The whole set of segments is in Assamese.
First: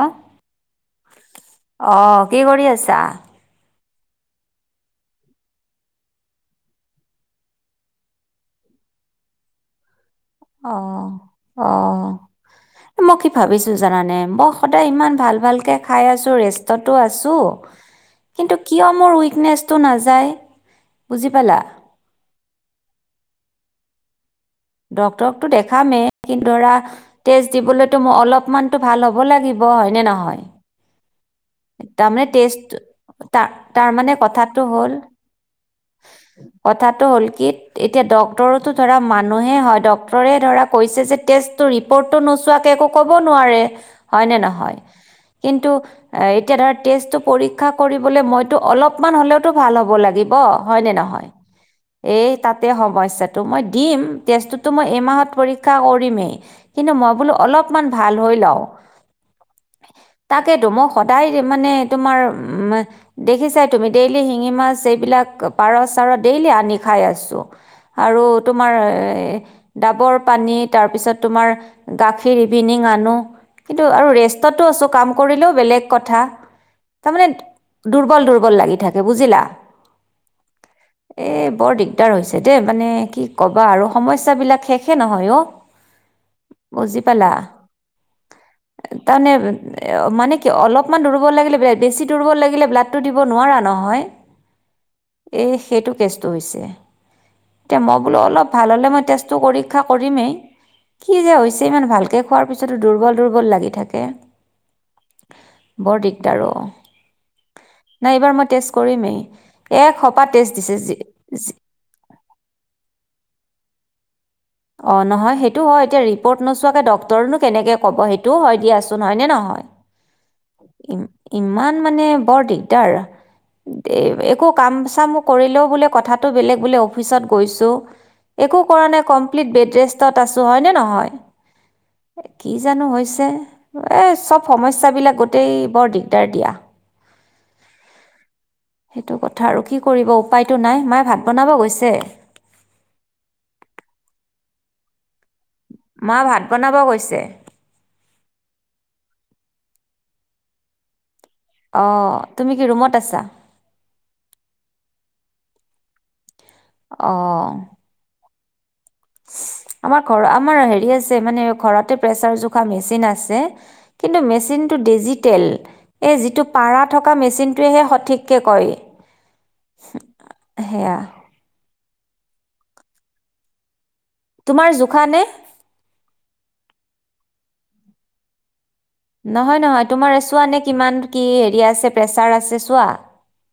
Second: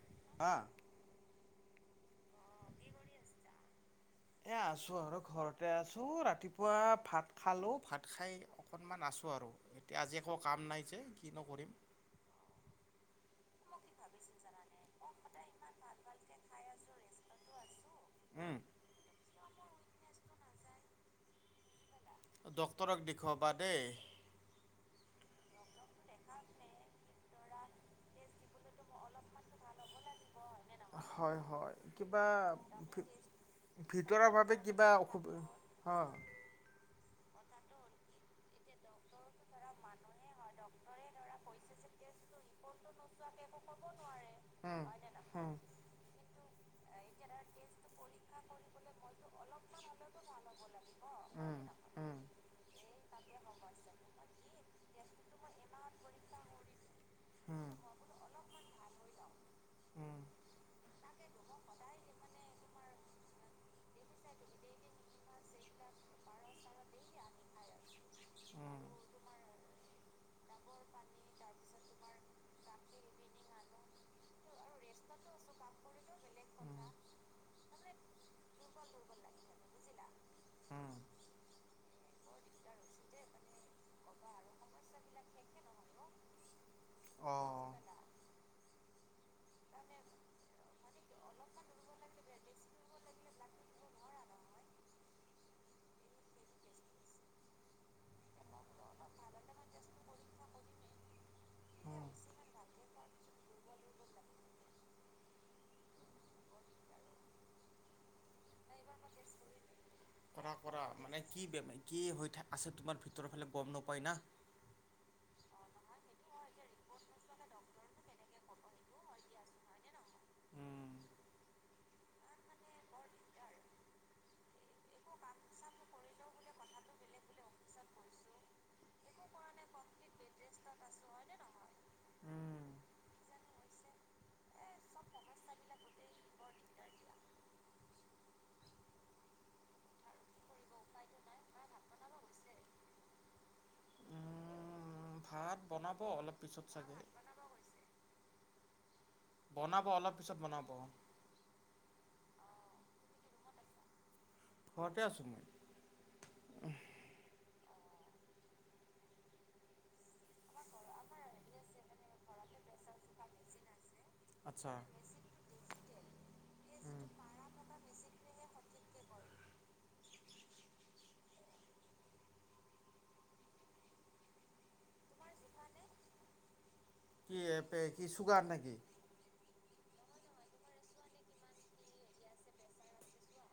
অ হা অ কি কৰি আছা? এ আছো আৰু ঘৰতে আছো ৰাতিপুৱা ভাত খালো ভাত খাই অকনমান আছো আৰু এতিয়া আজি একো কাম নাই যে কিনো অহ কৰিম অহ মই কি? ভাবিছো জানানে মই সদায় ইমান ভাল ভালকে খাই আছো ৰেষ্টতো আছো কিন্তু উম কিয় মোৰ উইকনেছ। ক নাযায় বুজি পালা? ড্ক্তৰক দেখুৱাবা দেই ড্টৰকটো দেখামেই কিন্ত ধৰা ষ্ট দিবলৈতো অলপমানত ভাল হ'ব লাগিব হয় ন নহয় হয় হয় তাৰমানে কিবা টেষ্ট তাৰ তাৰমানে ভিতৰ বাবে কথাটো কিবা হ'ল অসুবি হয় কথাটো হ'ল কি এতিয়া ড্টৰো ধৰা মানুহে হয় ড্টৰে ধৰা কৈছে যে টেষ্টটো ৰিপৰ্টটো নোচোৱাকে একো ন উম এতিয়া ধ তেষ্টটো পৰীক্ষা বোলে মইতো অলপমান হ'লেওতো ভাল হ'ব লাগিব। ন ই উম উম এমাহত পৰীক্ষা কৰিমেই কিন্তু মই বোলো উম উম উম অলপমান ভাল হৈ লও তাকেতো মই তাই মানে তোমাৰ উ দেখিছাই তুমি ডেইলি শিঙি মাছ এইবিলাক পাৰ চাৰ ডেইলি আনি খাই আছো। আৰু তোমাৰ ডাবৰ পানী তাৰপিছত তোমাৰ গাখীৰ ইভিনিং আনো কিন্তু আৰু ৰেষ্টতো আছোঁ কাম কৰিলেও বেলেগ কথা তাৰমানে দুৰ্বল দুৰ্বল লাগি থাকে বুজিলা। উম উম উম এ বৰ দিগদাৰ হৈছে দে মানে কি ক'বা আৰু সমস্যাবিলাক শেষে নহয় অ বুজি পালা অ তাৰমানে মানে কি অলপ অকণমান দুৰ্বল লাগিলে বেছি দুৰ্বল লাগিলে ব্লাডটো দিব নোৱাৰা নহয় এ সেইটো কেছটো হৈছে অলপ ভাল হলে মই তেজটো পৰীক্ষা কৰিমে, কি যে হৈছে ভালকৈ কৰা খোৱাৰ পিছটো দুৰ্বল দুৰ্বল লাগি থাকে। বৰডিক দাৰ ঔ নাই এইবাৰ মই টেষ্ট কৰিমেই এক সোপা টেষ্ট কৰা দিছে কৰা মানে কি বেমাৰ কি হৈ আছে তোমাৰ ভিতৰৰ ফালে গম নাপাই ন অ নহয় সেইটো হয় এতিয়া ৰিপৰ্ট নোচোৱাকে ডক্তৰনো কেনেকে ক'ব সেইটোও হয় দিয়াচোন হয়নে নহয় ইমান মানে বৰ দিগদাৰ একো কাম চাম কৰিলে বোলে কথাতো বোলে অফিচত গৈছোঁ, একো কৰা নাই। কম। দেত্ৰেষ্টাৰেষ্টত আছোঁ হয় নে নহয়, কি জানোঁ হৈছে, এইচব সমস্যাবিলাক গোটেই বৰ দিগদাৰ দিয়া। সেইটো কথা আৰু কি কৰিব উপায়টো নাই মায়ে ভাত বনাব গৈছে ভাত বনাব মা অলপ ভাত পিছত বনাব চাগে। গৈছে বনাব অলপ পিছত বনাব অ তুমি কি ৰুমত আছা ঘৰতে আছো মই আহ। আমাৰ ঘৰ আমাৰ হেৰি আছে মানে ঘৰতে প্ৰেচাৰ জোখাৰ মেচিন আছে কিন্তু আচ্ছা মেচিনটো ডিজিটেল এই যিটো পাৰা থকা মেচিনটোৱেহে সঠিককৈ কয় সেয়া। তোমাৰ জোখা নে কি এ কি চুগাৰ নেকি নহয় নহয় তোমাৰ চোৱা নে কিমান কি হেৰি আছে প্ৰেছাৰ আছে চোৱা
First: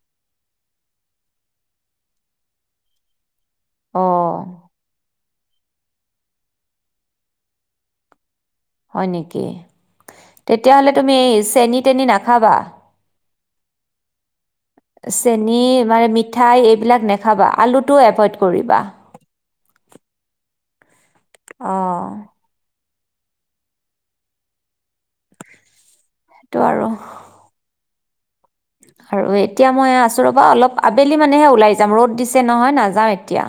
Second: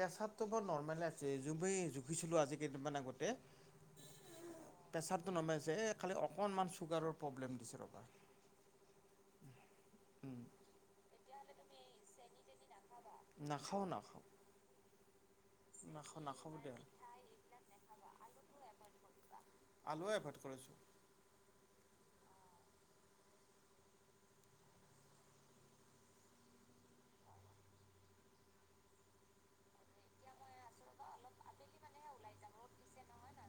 পেচাতো বৰ নৰ্মেল আছে জুখিছিলো আজি কেইদিনমান আগতে অ নমাইছে খালি অকনমান চুগাৰৰ প্ৰব্লেম দিছে ৰবা হয় নেকি তেতিয়াহলে তুমি এই চেনি তেনি নাখাবা নাখাওঁ নাখাওঁ চেনি মানে নাখাওঁ নাখাওঁ মিঠাই দিয়া এইবিলাক নেখাবা আলুটো এভইড কৰিবা আলুৱে এভৰ্ড কৰিছো। আহ সেইটো আৰু আৰু এতিয়া মই আছোঁ ৰ'বা অলপ আবেলি মানেহে ওলাই যাম ৰ'দ দিছে নহয় নাযাওঁ এতিয়া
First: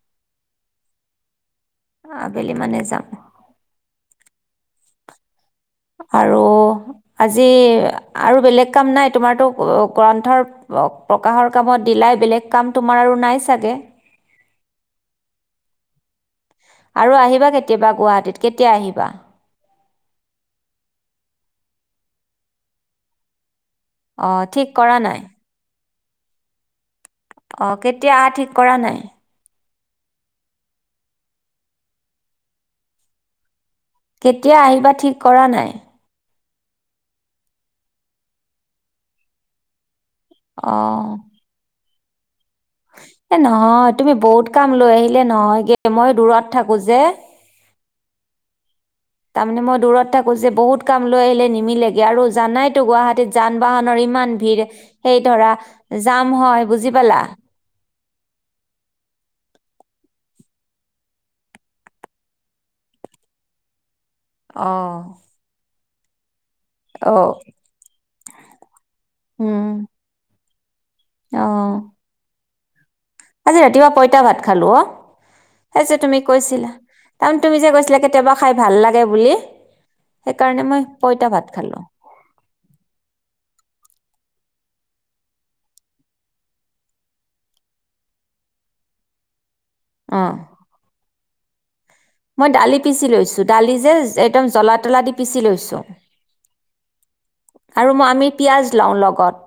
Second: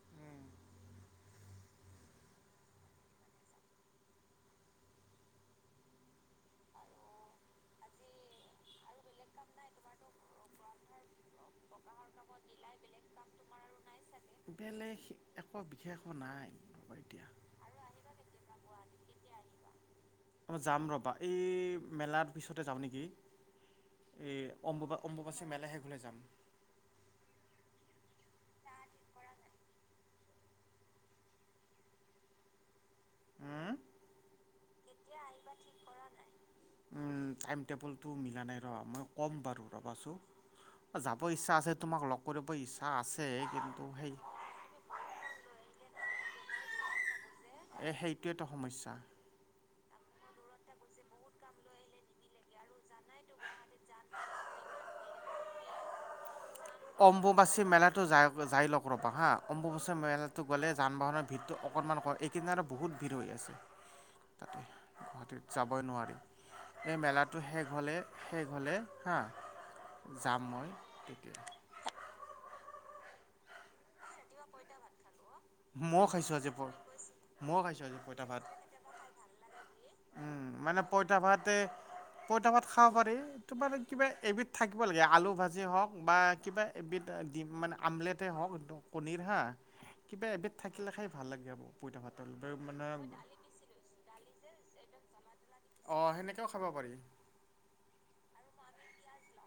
কৰিছোঁ। অ আবেলি মে যাম। আৰু আজি আৰু বেলেগ কাম নাই তোমাৰতো গ্ৰন্থৰ প্ৰকাশৰ কামত দিলাই বেলেগ কাম তোমাৰ আৰু নাই চাগে বেলেগ একো বিশেষ নাই ৰ'বা আৰু এতিয়া আহিবা কেতিয়াবা গুৱাহাটীত কেতিয়া আহিবা আ যাম ৰবা এই মেলাৰ পিছতে যাম নেকি এই অঁ ঠিক অম্ব কৰা নাই অম্বুবাচী মেলা সে খুল অ কেতিয়া আ ঠিক কৰা নাই। উম কেতিয়া আহিবা ঠিক। কৰা নাই। উম টাইম টেবুলতটো মিলা নাই ৰবা মই ক'ম বাৰু ৰবাচো। যাব ইচ্ছা আছে। তোমাক লগ কৰিব ইচ্ছা আছে এ কিন্তু নহয় তুমি সেই বহুত কাম লৈ আহিলে নহয়গে মই দূৰত থাকোঁ যে এই সেইটোোৱ এটা সমস্যা তাৰমানে মই দূৰত থাকো যে বহুত কাম লৈ আহিলে নিমিলেগে আৰু জানাইতো গুৱাহাটীত যান বাহনৰ ইমান ভিৰ সেই ধৰা জাম হয়। বুজি পালা অম্বুবাচী মেলাতো য যাই লওক ৰ'বা হা অম্বুবাচী মেলাত গ'লে যান বাহনৰ ভিৰটো অকনমান ক এইখিনি আৰু বহুত ভিৰ হৈ আছে আহ হয়ই নোৱাৰি। এই মেলাটো শেষ হ'লে শেষ হলে। হা যাম মই তেতিয়া আহ। আজি ৰাতিপুৱা পইতা ভাত খালো অ সেই যে মই তুমি খাইছো আজি প কৈছিলা তাৰমানে তুমি মইও যে খাইছো আজি কৈছিলা পইতা কেতিয়াবা ভাত খাই ভাল লাগে বুলি উম সেইকাৰণে মই মানে পইতা ভাত খালো পইতা ভাত খাব পাৰি তোমাৰ কিবা এবিধ থাকিব লাগে আলু ভাজি হওক বা কিবা এবিধ দিম মানে আমলেটে হওক কণীৰ হা। অ কিবা এবিধ থাকিলে খাই ভাল লাগে আাবোৰ মই দালি পিচি লৈছো দালি যে একদম জ্বলা তলা দি। পিচি লৈছো অ সেনেকেও খাব পাৰি। আৰু মই আমি পিয়াজ লওঁ লগত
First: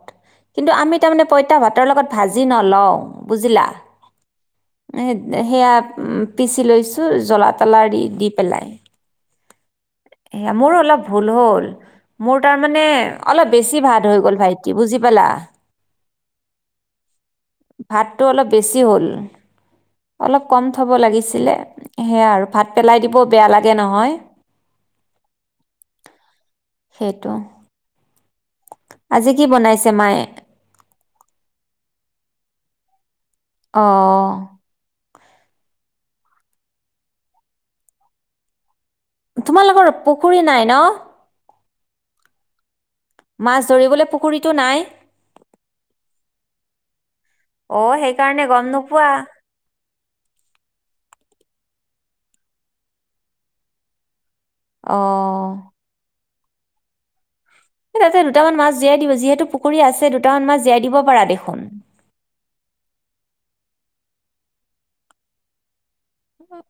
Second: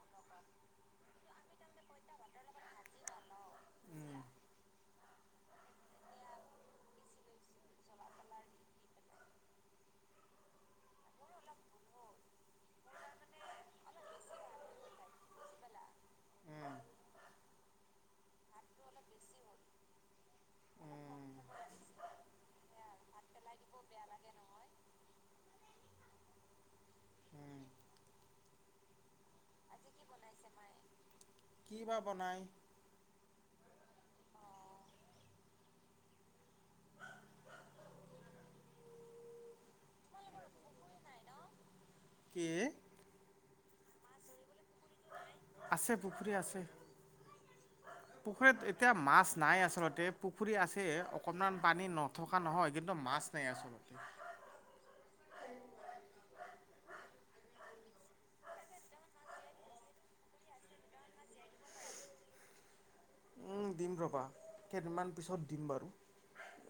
কিন্তু আমি তাৰমানে পঁইতা ভাতৰ লগত ভাজি নলও বুজিলা। মানে অলপ বেছি ভাত হৈ গ'ল ভাইটি বুজি পালা ভাতটো অলপ বেছি হ'ল অলপ কম থ'ব লাগিছিলে সেয়া আৰু ভাত পেলাই দিবও বেয়া লাগে নহয় সেইটো আজি কি বনাইছে মায়ে? কি বা বনায় আহ। তোমালোকৰ পুখুৰী নাই ন কি মাছ ধৰিবলৈ পুখুৰীটো নাই? আছে পুখুৰী আছে অঁ সেইকাৰণে গম পুখুৰীত এতিয়া নোপোৱা মাছ নাই আচলতে পুখুৰী আছে অকনমান পানী নথকা নহয় কিন্তু মাছ নাই আচলতে আহ তাতে দুটামান মাছ জীয়াই দিব যিহেতু পুখুৰী আছে দুটামান মাছ জীয়াই দিব পাৰা দেখোন, উম দিম ৰবা কেইদিমান পিছত দিম বাৰু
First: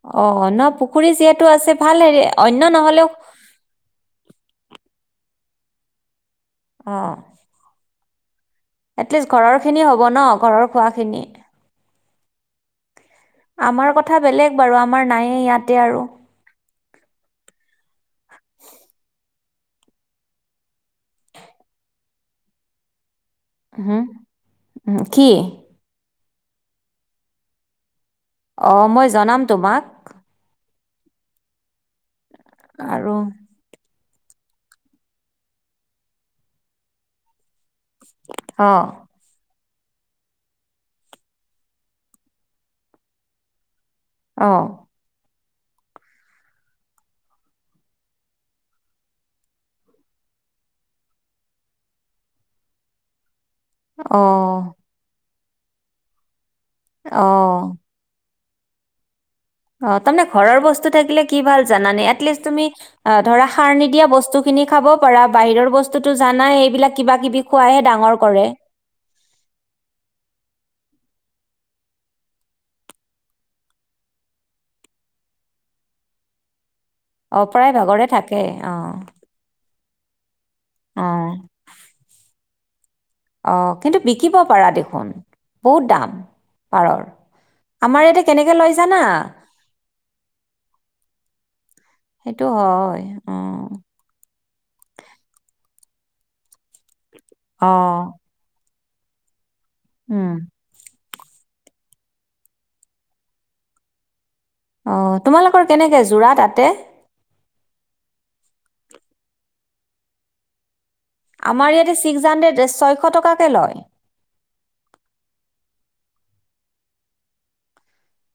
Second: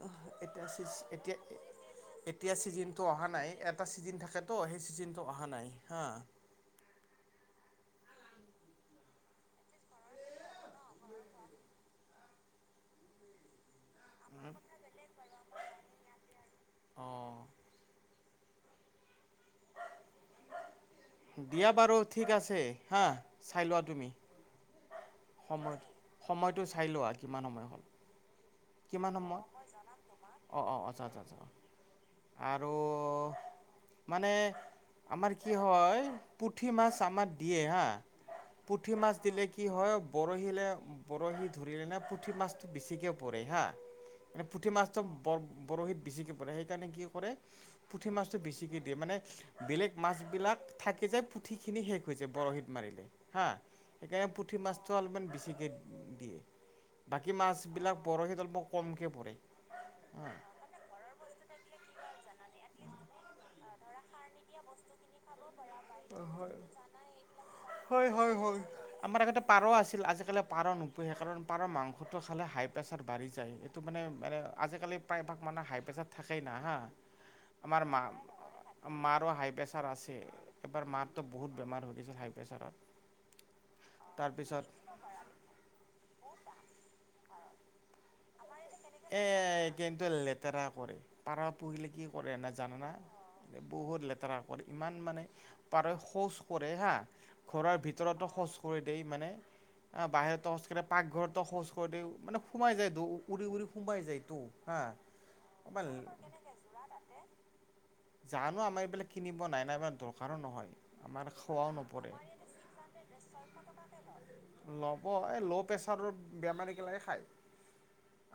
অ ন এতিয়া পুখুৰী এতিয়া যিহেতু আছে ভাল হেৰি এতিয়া অন্য নহ'লেও চিজনটো অহা নাই এটা চিজন থাকেতো সেই চিজনটো অহা। নাই হা অ এটলিষ্ট ঘৰৰ খিনি হ'ব ন ঘৰৰ খোৱাখিনি আমাৰ কথা, কথা বেলেগ বাৰু আমাৰ নায়য়েই ইয়াত এয়া আৰু আহ দিয়া বাৰু ঠিক আছে হা। চাই লোৱা উহু, তুমি কি? সময়টো সময়টো চাই লোৱা কিমান সময় হ'ল অ মই জনাম তোমাক জ জ জ, আৰু মানে আমাৰ কি হয় পুঠি মাছ আমাৰ দিয়ে হা অ পুঠি মাছ দিলে কি? কি হয় বৰহিলৈ বৰশী ধৰিলে নে পুঠি মাছটো বেছিকৈ পৰে হা মানে অ পুঠি মাছটো বৰ বৰশীত বেছিকে পৰে সেইকাৰণে কি কৰে পুঠি মাছটো বেছিকে দিয়ে মানে বেলেগ মাছ বিলাক থাকে যায় পুঠি খিনি শেষ হৈ যায় বৰশীত মাৰিলে হা অ সেইকাৰণে পুঠি মাছটো অলপমানেছি টিকেট দিয়ে। অ বাকী মাছ বিলাক ৰৰহিত অল্প কমকে পৰে অ তাৰমানে হা ঘৰৰ বস্তু থাকিলে কি ভাল তুমি ধ সাৰ নিয় বস্তু খিনি খাব পাৰা বাহৰ হয় হয় ডাঙৰ হয় কৰে হয় আমাৰ আগতে পাৰ আছিল আজিকালি পাৰ নোপুহেই কাৰণ পাৰৰ মাংসটো খালে হাই প্ৰেছাৰ বাঢ়ি যায় এইটো মানে মান আজিকালি প্ৰায়ভাগ মানুে হাই প্ৰেছাৰ থাকেই নাই হা অ প্ৰায় ভাগৰে থাকে অ চাৰ আছে এবাৰ মাততো বহুত বেমাৰ হৈ গৈছিল হাই প্ৰেছাৰত অ কিন্তু বিকিব তাৰপিছত পাৰা দেখোন বহুত দাম পাৰৰ। আমাৰ ইয়াতে কেনেকে লয়। জানা এ কিন্তু লেতেৰা কৰে পাৰ পুহিলে কি কৰে সেইটো ন জানানা হয় অঁ বহুত লেতেৰা কৰে ইমান মানে পাৰে শৌচ কৰে হা। ঘৰৰ অঁ ভিতৰতো কৰি দ মানে অ উম বাহিৰতো অস্কাৰৰে পাকঘৰত খোজ কৰি মানে সোমাই যায় উৰি উৰি সোবাই যায় তো। অ তোমালোকৰ কেনেকে যোৰা তাতে জানো আমাৰ এইবিলাক কিনিব নাই নাই দৰকাৰো নহয় খোৱাও আমাৰ ইয়াতে নপৰে ছিক্স হাণ্ড্ৰেড ছয়শ টকাকে লয় সচৰ বেমাৰীগিলাক খায়।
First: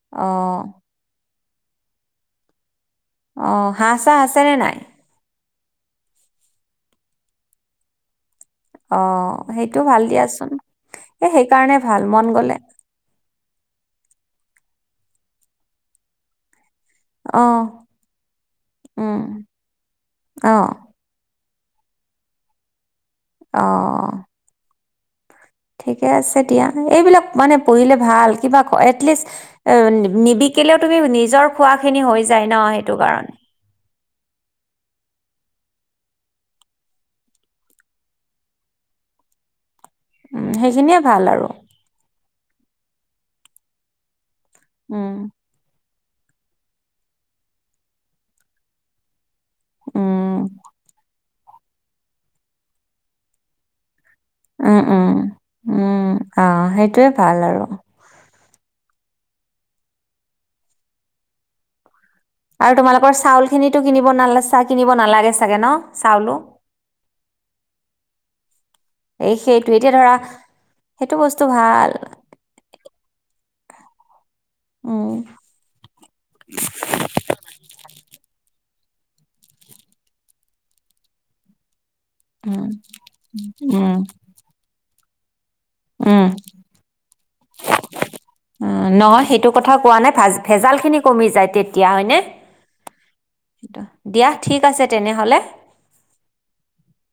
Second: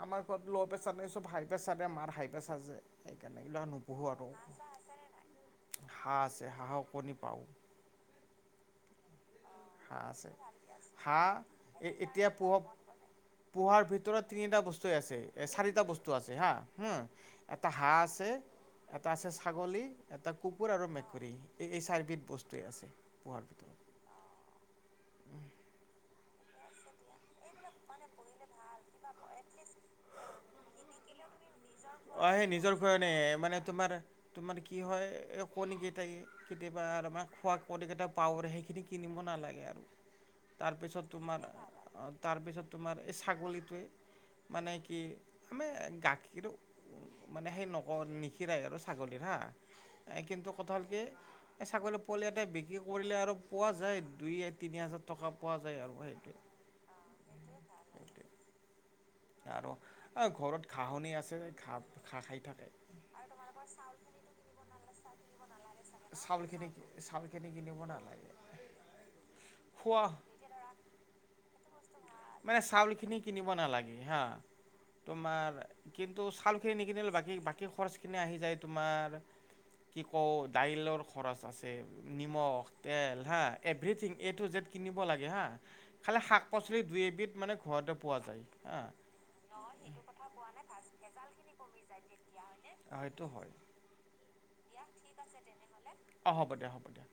আমাৰ ঘৰত অঁ ল' প্ৰেছাৰ ন চব ভাই। হাইপা চাদে মাৰ হাইফা চাজ যে। সেইকাৰণে অ এইবিলাক হাঁহ নোপোহো চাঁ আৰু আছে নে নাই হাঁহ আছে হাঁহক কণী পাও অঁ সেইটো ভাল দিয়াচোন এ হাঁহ সেইকাৰণে এ ভাল এতিয়া মন পোহ গলে পোহাৰ ভিতৰত তিনিটা বস্তুৱেইে আছে চাৰিটা বস্তু আছে হা হু অঁ এটা হাঁহ আছে এটা উম আছে ছাগলী এটা অঁ কুকুৰ আৰু মেকুৰী এই এই চাৰ্বধ বস্তুৱেই আছে পোহাৰ ভিতৰত আহ ঠিকে আছে দিয়া এইবিলাক মানে পঢ়িলে ভাল কিব এলিষ্ট নিবি। শিকিলেও তুমি নিজৰ খোৱাখিনি হৈ অ সেই যায় ন নিজৰ সেইটো কাৰণে মানে তোমাৰ তোমাৰ কি হয় এই কণীকেইটাই কেতিয়াবা আৰু আম খোৱা কণীকেইটা পাৰে সেইখিনি কিনিব নালাগে আৰু উম সেইখিনিয়ে তাৰপিছত ভাল তোমাৰ আৰু তাৰপিছত তোমাৰ এই ছাগলীটোৱে মানে কি উম আমে গ কিন্তু মানে সেই নগ নিশিৰাই আৰু ছাগলীৰ হা আহ উম কিন্তু কথাালক এই ছাগলী পোৱালি এতে বিক্ৰী কৰিলে আৰু পোৱা যায়। দুই তিনি উম হাজাৰ উম টকা পোৱা যায় আৰু উম সেইটোৱে আহ সেইটয়ে ভাল আৰু আৰু ঘৰত ঘাহনি আছে খায় থাক আৰু তোমালোকৰ চাউল খিনিতো কিনিব নালা চাহ কিনিব নালাগে চাগে ন চাউলো চখিন চাউালখিনি কিিিনিব নালাগ এই সেইটো এতিয়া ধৰা সেইটো বস্তু ভাল মানে চাউল খিনি কিনিব নালাগে হা উম তোমাৰ কিন্তু চাউল খিনি নিকিনিলো বাকী বাকী খৰচ খিনি আহি যায় তোমাৰ কি কওঁ দাইলৰ খৰচ আছে নিমখ উম তেল হা উম এভ্ৰথিং এ টু জেড কিন [unintelligible] লাগে হা খালি শাক পাচলি দুই এবিধ মানে ঘৰতে পোৱা যায় অ হা নহয় সেইটো কথা কোৱা নাই ভ ভেজাল খিনি কমি যায় তেতিয়া হয়নে সেইটো হয় দিয়া ঠিক আছে তেনেহ'লে অ হ'ব দে হ'ব দে